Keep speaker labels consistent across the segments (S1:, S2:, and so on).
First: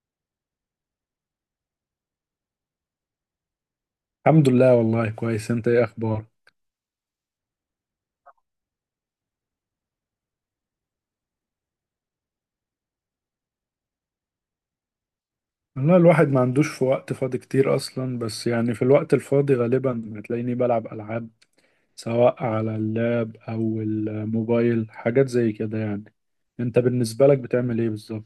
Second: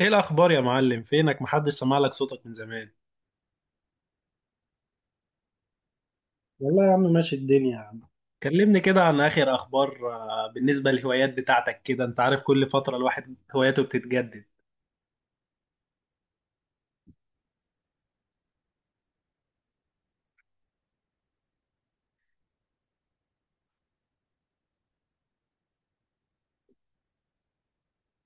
S1: ايه الاخبار يا معلم؟ فينك؟ محدش سمع لك صوتك من زمان.
S2: الحمد لله. والله كويس. انت ايه اخبارك؟
S1: والله يا عم، ماشي الدنيا يا عم. كلمني كده عن اخر اخبار. بالنسبه للهوايات بتاعتك كده، انت عارف كل فتره الواحد هواياته بتتجدد.
S2: والله الواحد ما عندوش في وقت فاضي كتير اصلا، بس يعني في الوقت الفاضي غالبا هتلاقيني بلعب العاب، سواء على اللاب او الموبايل، حاجات زي كده يعني. انت بالنسبة لك بتعمل ايه بالظبط؟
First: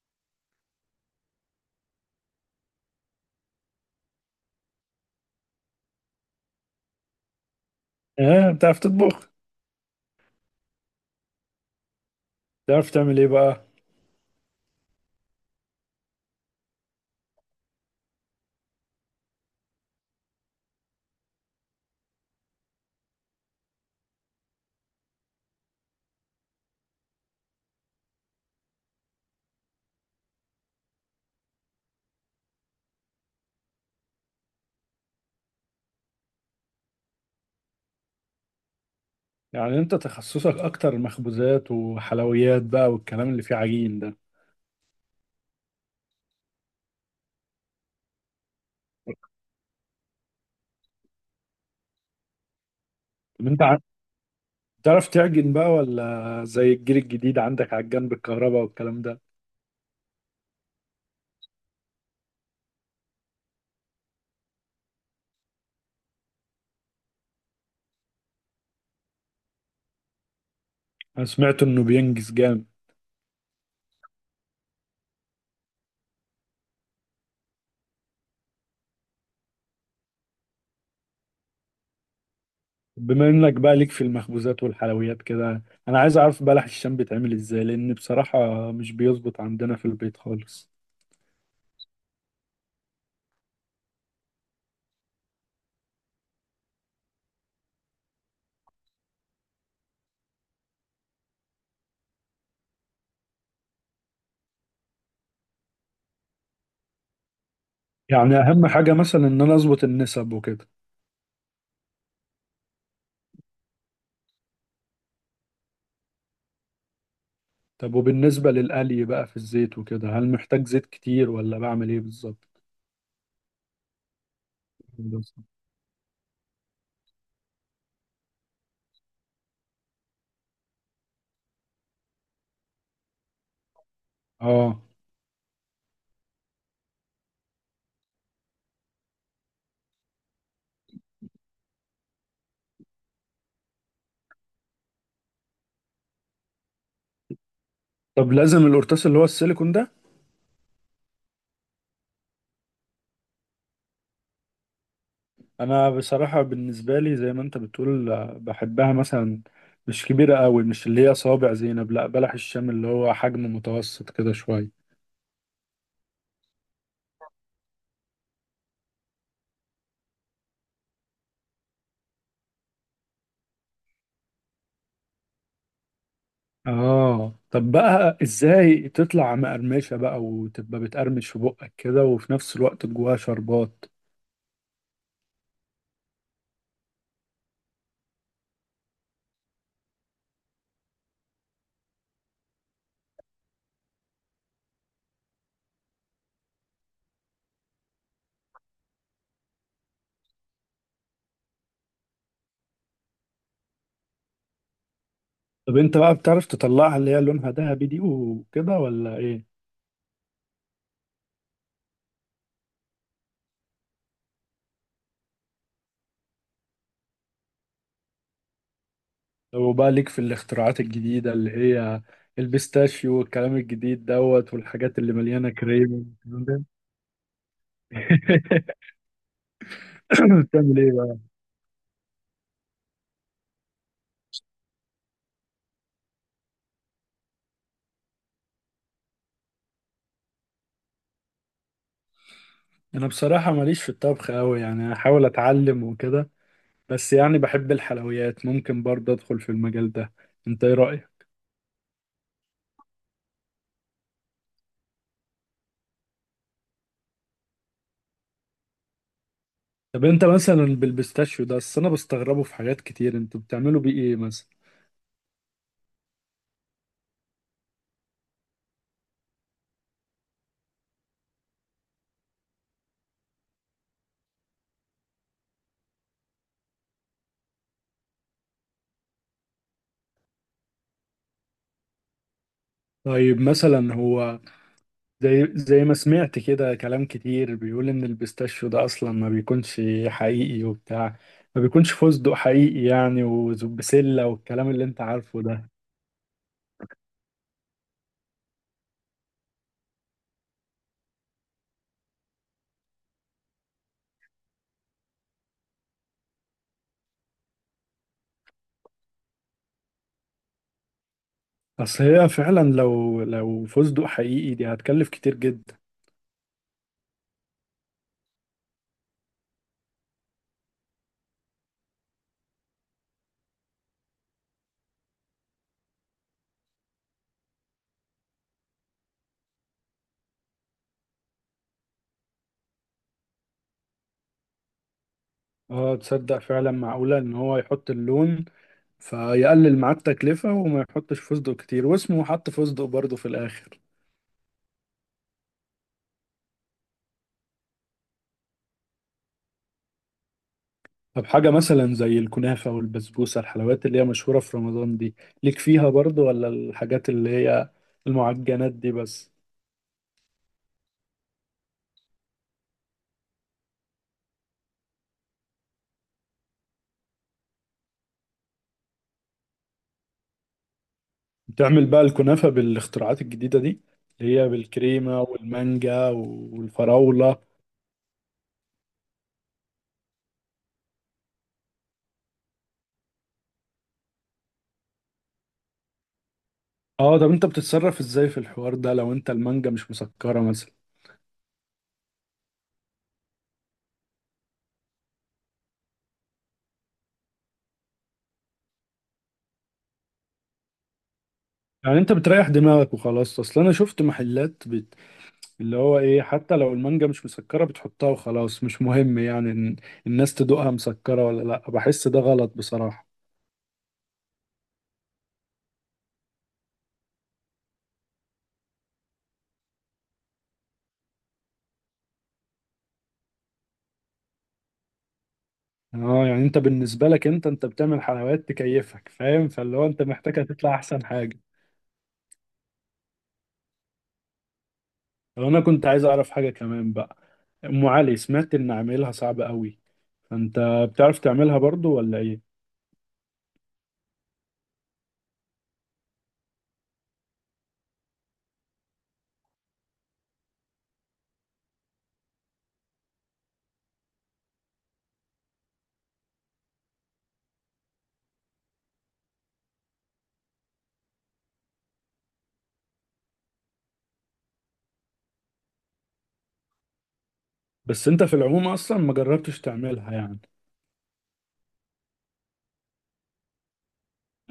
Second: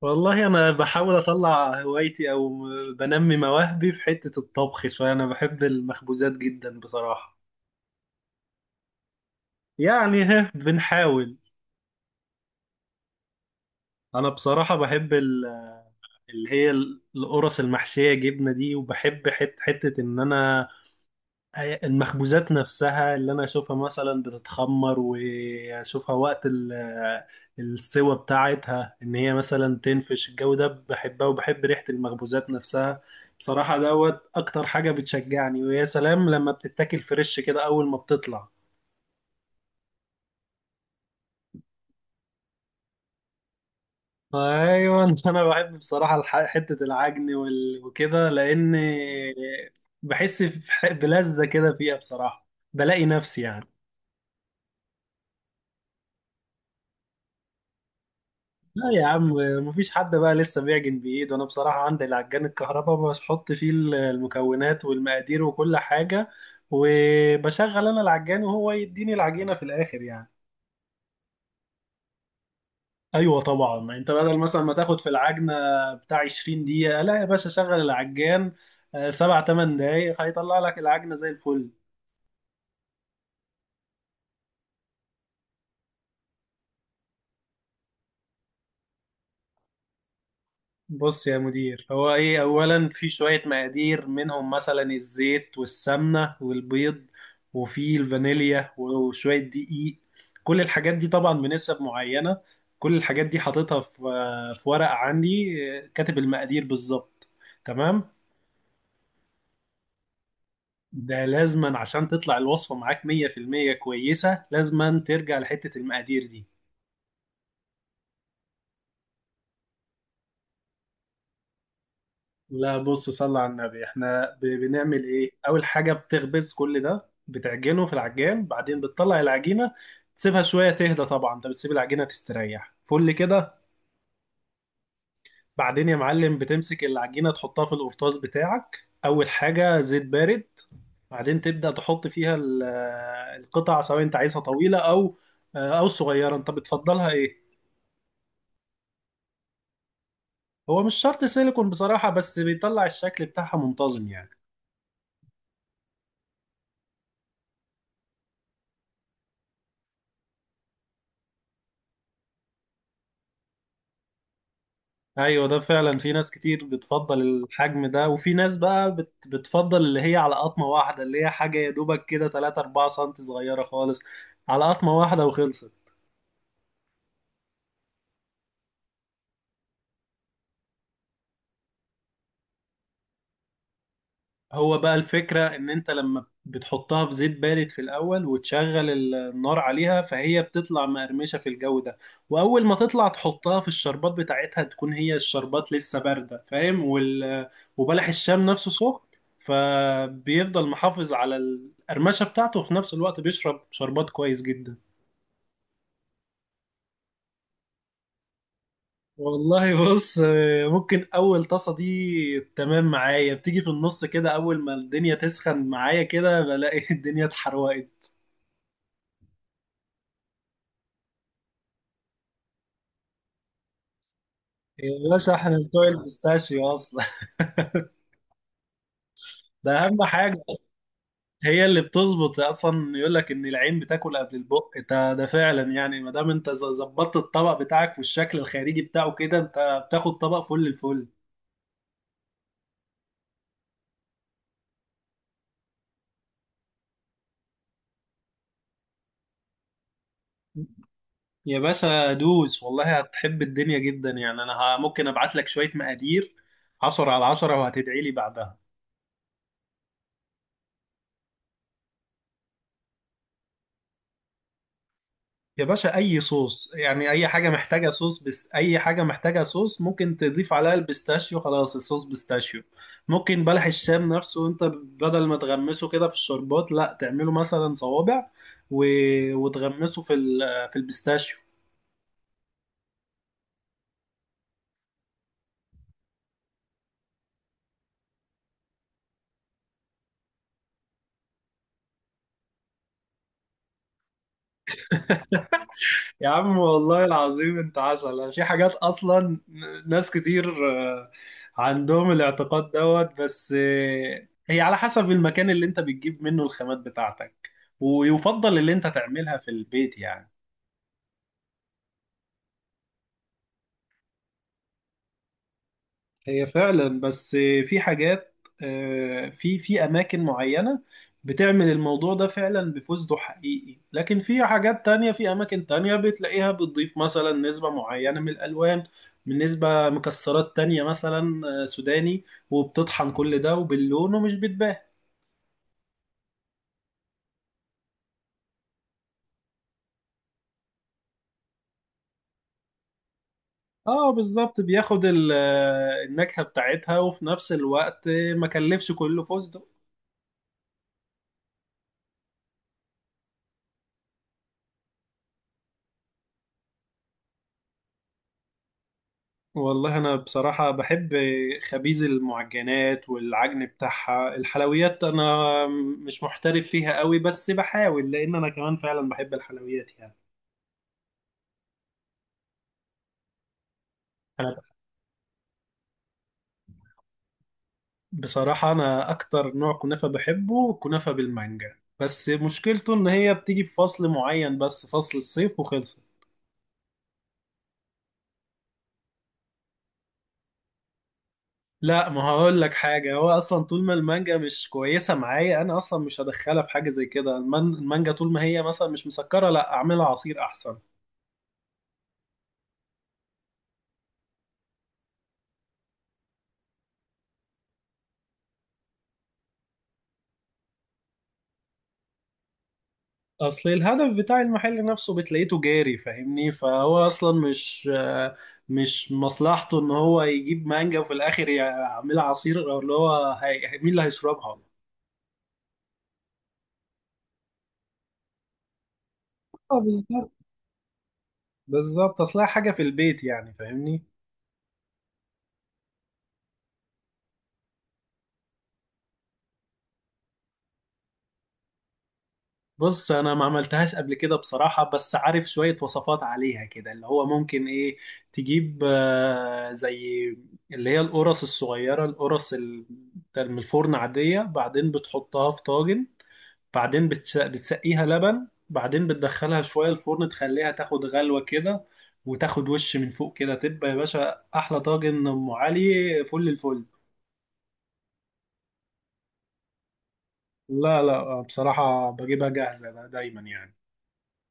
S1: والله انا بحاول اطلع هوايتي او بنمي مواهبي في حته الطبخ شويه. انا بحب المخبوزات جدا بصراحه.
S2: اه، بتعرف تطبخ؟
S1: يعني ها بنحاول.
S2: بتعرف تعمل ايه بقى؟
S1: انا بصراحه بحب اللي هي القرص المحشيه جبنه دي، وبحب حته ان انا المخبوزات نفسها اللي انا اشوفها مثلا بتتخمر، واشوفها وقت السوى بتاعتها ان هي مثلا تنفش الجو ده، بحبها وبحب ريحة المخبوزات نفسها. بصراحة دوت اكتر حاجة بتشجعني، ويا سلام لما بتتاكل فريش كده اول ما بتطلع.
S2: يعني انت تخصصك اكتر مخبوزات وحلويات بقى، والكلام اللي فيه عجين ده؟
S1: ايوه. انا بحب بصراحة حتة العجن وكده، لان بحس بلذة كده فيها بصراحة. بلاقي نفسي
S2: طب انت
S1: يعني.
S2: بتعرف تعجن بقى، ولا زي الجيل الجديد عندك عجان بالكهرباء
S1: لا
S2: والكلام
S1: يا
S2: ده؟
S1: عم. مفيش حد بقى لسه بيعجن بايده. انا بصراحه عندي العجان الكهرباء، بحط فيه المكونات والمقادير وكل حاجه، وبشغل انا العجان وهو يديني العجينه في الاخر يعني.
S2: انا سمعت انه بينجز جامد.
S1: ايوه طبعا، انت بدل مثلا ما تاخد في العجنه بتاع 20 دقيقه، لا يا باشا، شغل العجان، 7 8 دقايق هيطلع لك العجنه زي الفل.
S2: بما انك بقى ليك في المخبوزات والحلويات كده، انا عايز اعرف بلح الشام بيتعمل ازاي، لان بصراحة مش بيظبط عندنا في البيت خالص.
S1: بص يا مدير، هو ايه، اولا في شوية مقادير، منهم مثلا الزيت والسمنة والبيض، وفي الفانيليا وشوية دقيق. كل الحاجات دي طبعا بنسب معينة. كل الحاجات دي حاططها في ورقة عندي، كاتب المقادير بالظبط. تمام.
S2: يعني اهم حاجة مثلا ان انا اظبط النسب وكده؟
S1: ده لازما عشان تطلع الوصفة معاك 100% كويسة، لازما ترجع لحتة المقادير دي.
S2: طب وبالنسبة للقلي بقى في الزيت وكده، هل محتاج زيت كتير ولا بعمل ايه بالظبط؟
S1: لا بص، صلى على النبي، احنا بنعمل ايه، اول حاجه بتخبز كل ده، بتعجنه في العجان، بعدين بتطلع العجينه تسيبها شويه تهدى، طبعا انت بتسيب العجينه تستريح فل كده.
S2: اه.
S1: بعدين يا معلم بتمسك العجينه تحطها في القرطاس بتاعك، اول حاجه زيت بارد. بعدين تبدا تحط فيها القطع، سواء انت عايزها طويله او صغيره، انت بتفضلها ايه؟
S2: طب لازم القرطاس اللي هو السيليكون ده؟
S1: هو مش شرط سيليكون بصراحه، بس بيطلع الشكل بتاعها منتظم يعني.
S2: انا بصراحة بالنسبة لي زي ما انت بتقول، بحبها مثلا مش كبيرة قوي، مش اللي هي صوابع زينب، لا بلح الشام اللي هو حجم متوسط كده شوية.
S1: ايوه، ده فعلا في ناس كتير بتفضل الحجم ده، وفي ناس بقى بتفضل اللي هي على قطمة واحدة، اللي هي حاجة يا دوبك كده 3 4 سم، صغيرة خالص على قطمة واحدة وخلصت.
S2: اه. طب بقى ازاي تطلع مقرمشة بقى وتبقى بتقرمش في بقك كده، وفي نفس الوقت جواها شربات؟
S1: هو بقى الفكرة ان انت لما بتحطها في زيت بارد في الاول، وتشغل النار عليها، فهي بتطلع مقرمشة في الجو ده. واول ما تطلع تحطها في الشربات بتاعتها، تكون هي الشربات لسه باردة، فاهم؟ وبلح الشام نفسه سخن، فبيفضل محافظ على القرمشة بتاعته، وفي نفس الوقت بيشرب شربات كويس جدا.
S2: طب انت بقى بتعرف تطلعها اللي هي لونها ذهبي دي وكده، ولا ايه؟
S1: والله بص، ممكن اول طاسة دي تمام معايا، بتيجي في النص كده، اول ما الدنيا تسخن معايا كده بلاقي الدنيا اتحرقت.
S2: لو بقى ليك في الاختراعات الجديدة اللي هي البيستاشيو والكلام الجديد دوت، والحاجات
S1: يا
S2: اللي
S1: باشا،
S2: مليانة
S1: احنا بتوع
S2: كريم والكلام ده.
S1: البيستاشيو اصلا. ده اهم حاجه.
S2: بتعمل ايه بقى؟
S1: هي اللي بتظبط اصلا، يقول لك ان العين بتاكل قبل البق، ده فعلا يعني، ما دام انت ظبطت الطبق بتاعك والشكل الخارجي بتاعه كده، انت بتاخد طبق فل الفل.
S2: انا بصراحة ماليش في الطبخ قوي، يعني احاول اتعلم وكده، بس يعني بحب الحلويات، ممكن برضه ادخل في المجال ده. انت ايه رأيك؟
S1: يا باشا دوس، والله هتحب الدنيا جدا يعني. انا ممكن ابعت لك شويه مقادير 10 على 10 وهتدعي لي بعدها.
S2: طب انت مثلا بالبيستاشيو ده، اصل انا بستغربه في حاجات كتير، انتوا بتعملوا بيه ايه مثلا؟
S1: يا باشا، اي صوص يعني، اي حاجه محتاجه صوص، بس اي حاجه محتاجه صوص ممكن تضيف عليها البيستاشيو، خلاص الصوص بيستاشيو. ممكن بلح الشام نفسه، انت بدل ما تغمسه كده في الشربات، لا تعمله مثلا صوابع و... وتغمسه في في البيستاشيو.
S2: طيب مثلا هو زي ما سمعت كده، كلام كتير بيقول ان البيستاشيو ده اصلا ما بيكونش حقيقي وبتاع، ما بيكونش فستق حقيقي يعني وبسلة، والكلام اللي انت عارفه ده.
S1: يا عم والله العظيم، انت عسل في حاجات اصلا. ناس كتير عندهم الاعتقاد دوت، بس هي على حسب المكان اللي انت بتجيب منه الخامات بتاعتك، ويفضل اللي انت تعملها في البيت يعني.
S2: اصل هي فعلا لو فستق حقيقي دي هتكلف كتير جدا.
S1: هي فعلا، بس في حاجات، في في اماكن معينه بتعمل الموضوع ده فعلا بفوزده حقيقي، لكن في حاجات تانية في اماكن تانية بتلاقيها بتضيف مثلا نسبه معينه من الالوان، من نسبه مكسرات تانية مثلا، سوداني، وبتطحن كل ده وباللون، ومش بتبان.
S2: اه. تصدق فعلا معقولة ان هو يحط اللون فيقلل معاه التكلفة وما يحطش فستق كتير، واسمه حط فستق برضه في الاخر؟
S1: اه بالظبط، بياخد النكهه بتاعتها، وفي نفس الوقت ما كلفش كله فوزده.
S2: طب حاجة مثلا زي الكنافة والبسبوسة، الحلويات اللي هي مشهورة في رمضان دي، ليك فيها برضو، ولا الحاجات اللي هي المعجنات دي بس؟
S1: والله أنا بصراحة بحب خبيز المعجنات والعجن بتاعها. الحلويات أنا مش محترف فيها قوي، بس بحاول لأن أنا كمان فعلا بحب الحلويات يعني.
S2: بتعمل بقى الكنافة بالاختراعات الجديدة دي اللي هي
S1: أنا
S2: بالكريمة والمانجا والفراولة؟
S1: بصراحة أنا أكتر نوع كنافة بحبه كنافة بالمانجا، بس مشكلته إن هي بتيجي في فصل معين بس، فصل الصيف وخلصت.
S2: اه. طب انت بتتصرف ازاي في الحوار ده لو انت المانجا مش مسكرة مثلا؟
S1: لا، ما هقول لك حاجة، هو أصلا طول ما المانجا مش كويسة معايا، أنا أصلا مش هدخلها في حاجة زي كده. المانجا طول ما هي مثلا مش مسكرة، لا أعملها عصير أحسن.
S2: يعني انت بتريح دماغك وخلاص. اصل انا شفت محلات اللي هو ايه، حتى لو المانجا مش مسكرة بتحطها وخلاص، مش مهم يعني إن الناس تدوقها مسكرة ولا لا، بحس ده غلط بصراحة.
S1: اصل الهدف بتاع المحل نفسه بتلاقيته جاري، فاهمني؟ فهو اصلا مش مصلحته ان هو يجيب مانجا وفي الاخر يعملها عصير، او اللي هو مين اللي هيشربها.
S2: اه. يعني انت بالنسبه لك انت بتعمل حلويات تكيفك فاهم، فاللي
S1: اه
S2: هو انت
S1: بالظبط.
S2: محتاجها تطلع احسن حاجه.
S1: بالظبط اصلها حاجه في البيت يعني، فاهمني.
S2: لو انا كنت عايز اعرف حاجه كمان بقى، ام علي سمعت ان عاملها صعب قوي، فانت بتعرف تعملها برضو ولا ايه؟
S1: بص انا ما عملتهاش قبل كده بصراحه، بس عارف شويه وصفات عليها كده، اللي هو ممكن ايه، تجيب زي اللي هي القرص الصغيره، القرص بتاع من الفرن عاديه، بعدين بتحطها في طاجن، بعدين بتسقيها لبن، بعدين بتدخلها شوية الفرن تخليها تاخد غلوة كده، وتاخد وش من فوق كده، تبقى يا باشا أحلى طاجن أم علي فل الفل.
S2: بس انت في العموم اصلا ما جربتش تعملها يعني؟
S1: لا، لا، بصراحة بجيبها جاهزة دايما يعني.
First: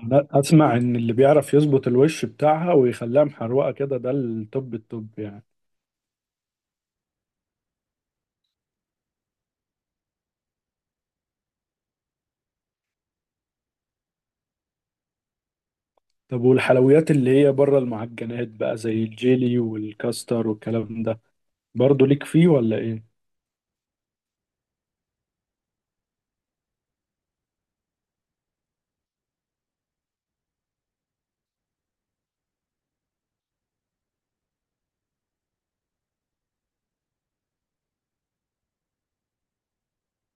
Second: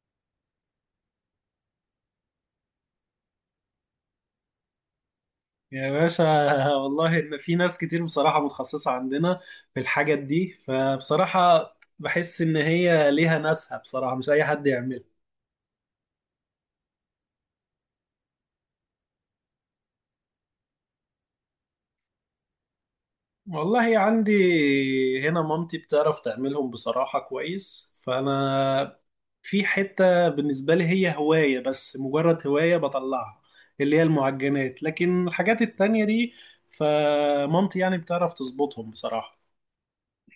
S2: انا اسمع ان اللي بيعرف يظبط الوش بتاعها ويخليها محروقه كده ده التوب التوب يعني.
S1: يا باشا. والله إن في ناس كتير بصراحة متخصصة عندنا في الحاجات دي، فبصراحة بحس إن هي ليها ناسها، بصراحة مش أي حد يعملها.
S2: طب والحلويات اللي هي بره المعجنات بقى زي الجيلي والكاستر والكلام ده، برضو ليك فيه ولا ايه؟
S1: والله عندي هنا، مامتي بتعرف تعملهم بصراحة كويس، فأنا في حتة بالنسبة لي هي هواية، بس مجرد هواية بطلعها، اللي هي المعجنات، لكن الحاجات التانية دي فمامتي يعني بتعرف تظبطهم بصراحة.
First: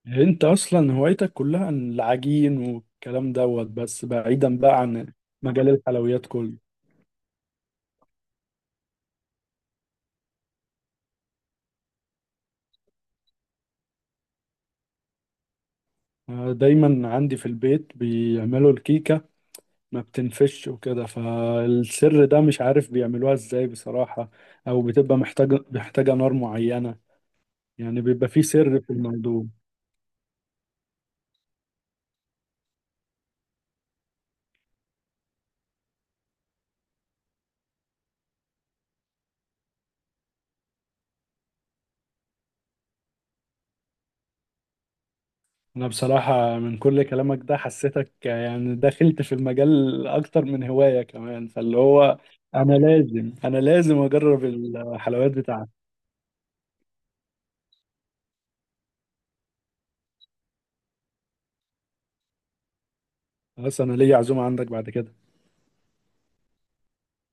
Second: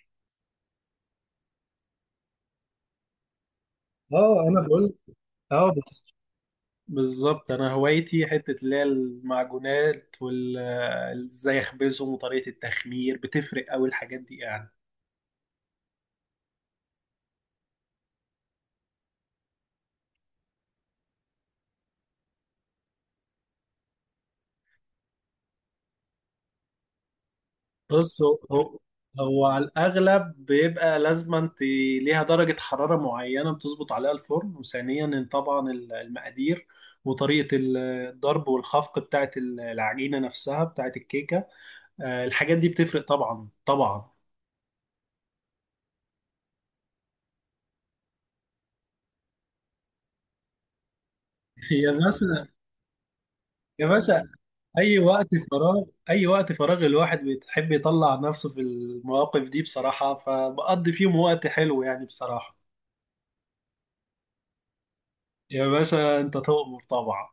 S2: انت اصلا هوايتك كلها عن العجين والكلام دوت، بس
S1: اه،
S2: بعيدا
S1: انا
S2: بقى
S1: بقول،
S2: عن مجال
S1: اه
S2: الحلويات كله.
S1: بالظبط أنا هوايتي حتة اللي هي المعجونات إزاي أخبزهم، وطريقة التخمير بتفرق أوي الحاجات دي يعني.
S2: دايما عندي في البيت بيعملوا الكيكة ما بتنفش وكده، فالسر ده مش عارف بيعملوها ازاي بصراحة، او بتبقى محتاجة نار معينة، يعني
S1: بص
S2: بيبقى
S1: هو
S2: فيه
S1: هو
S2: سر في الموضوع.
S1: هو على الأغلب بيبقى لازما انت ليها درجة حرارة معينة بتظبط عليها الفرن، وثانيا طبعا المقادير، وطريقة الضرب والخفق بتاعت العجينة نفسها بتاعت الكيكة. الحاجات دي بتفرق طبعا طبعا.
S2: انا بصراحة من كل كلامك ده حسيتك يعني دخلت في المجال اكتر من هواية كمان، فاللي
S1: يا
S2: هو
S1: باشا.
S2: انا لازم انا
S1: يا
S2: لازم
S1: باشا،
S2: اجرب
S1: أي وقت
S2: الحلويات بتاعتك.
S1: فراغ، أي وقت فراغ الواحد بيحب يطلع نفسه في المواقف دي بصراحة، فبقضي فيهم وقت حلو يعني بصراحة.
S2: بس انا ليا عزومه عندك بعد كده.
S1: يا باشا، أنت تؤمر طبعا.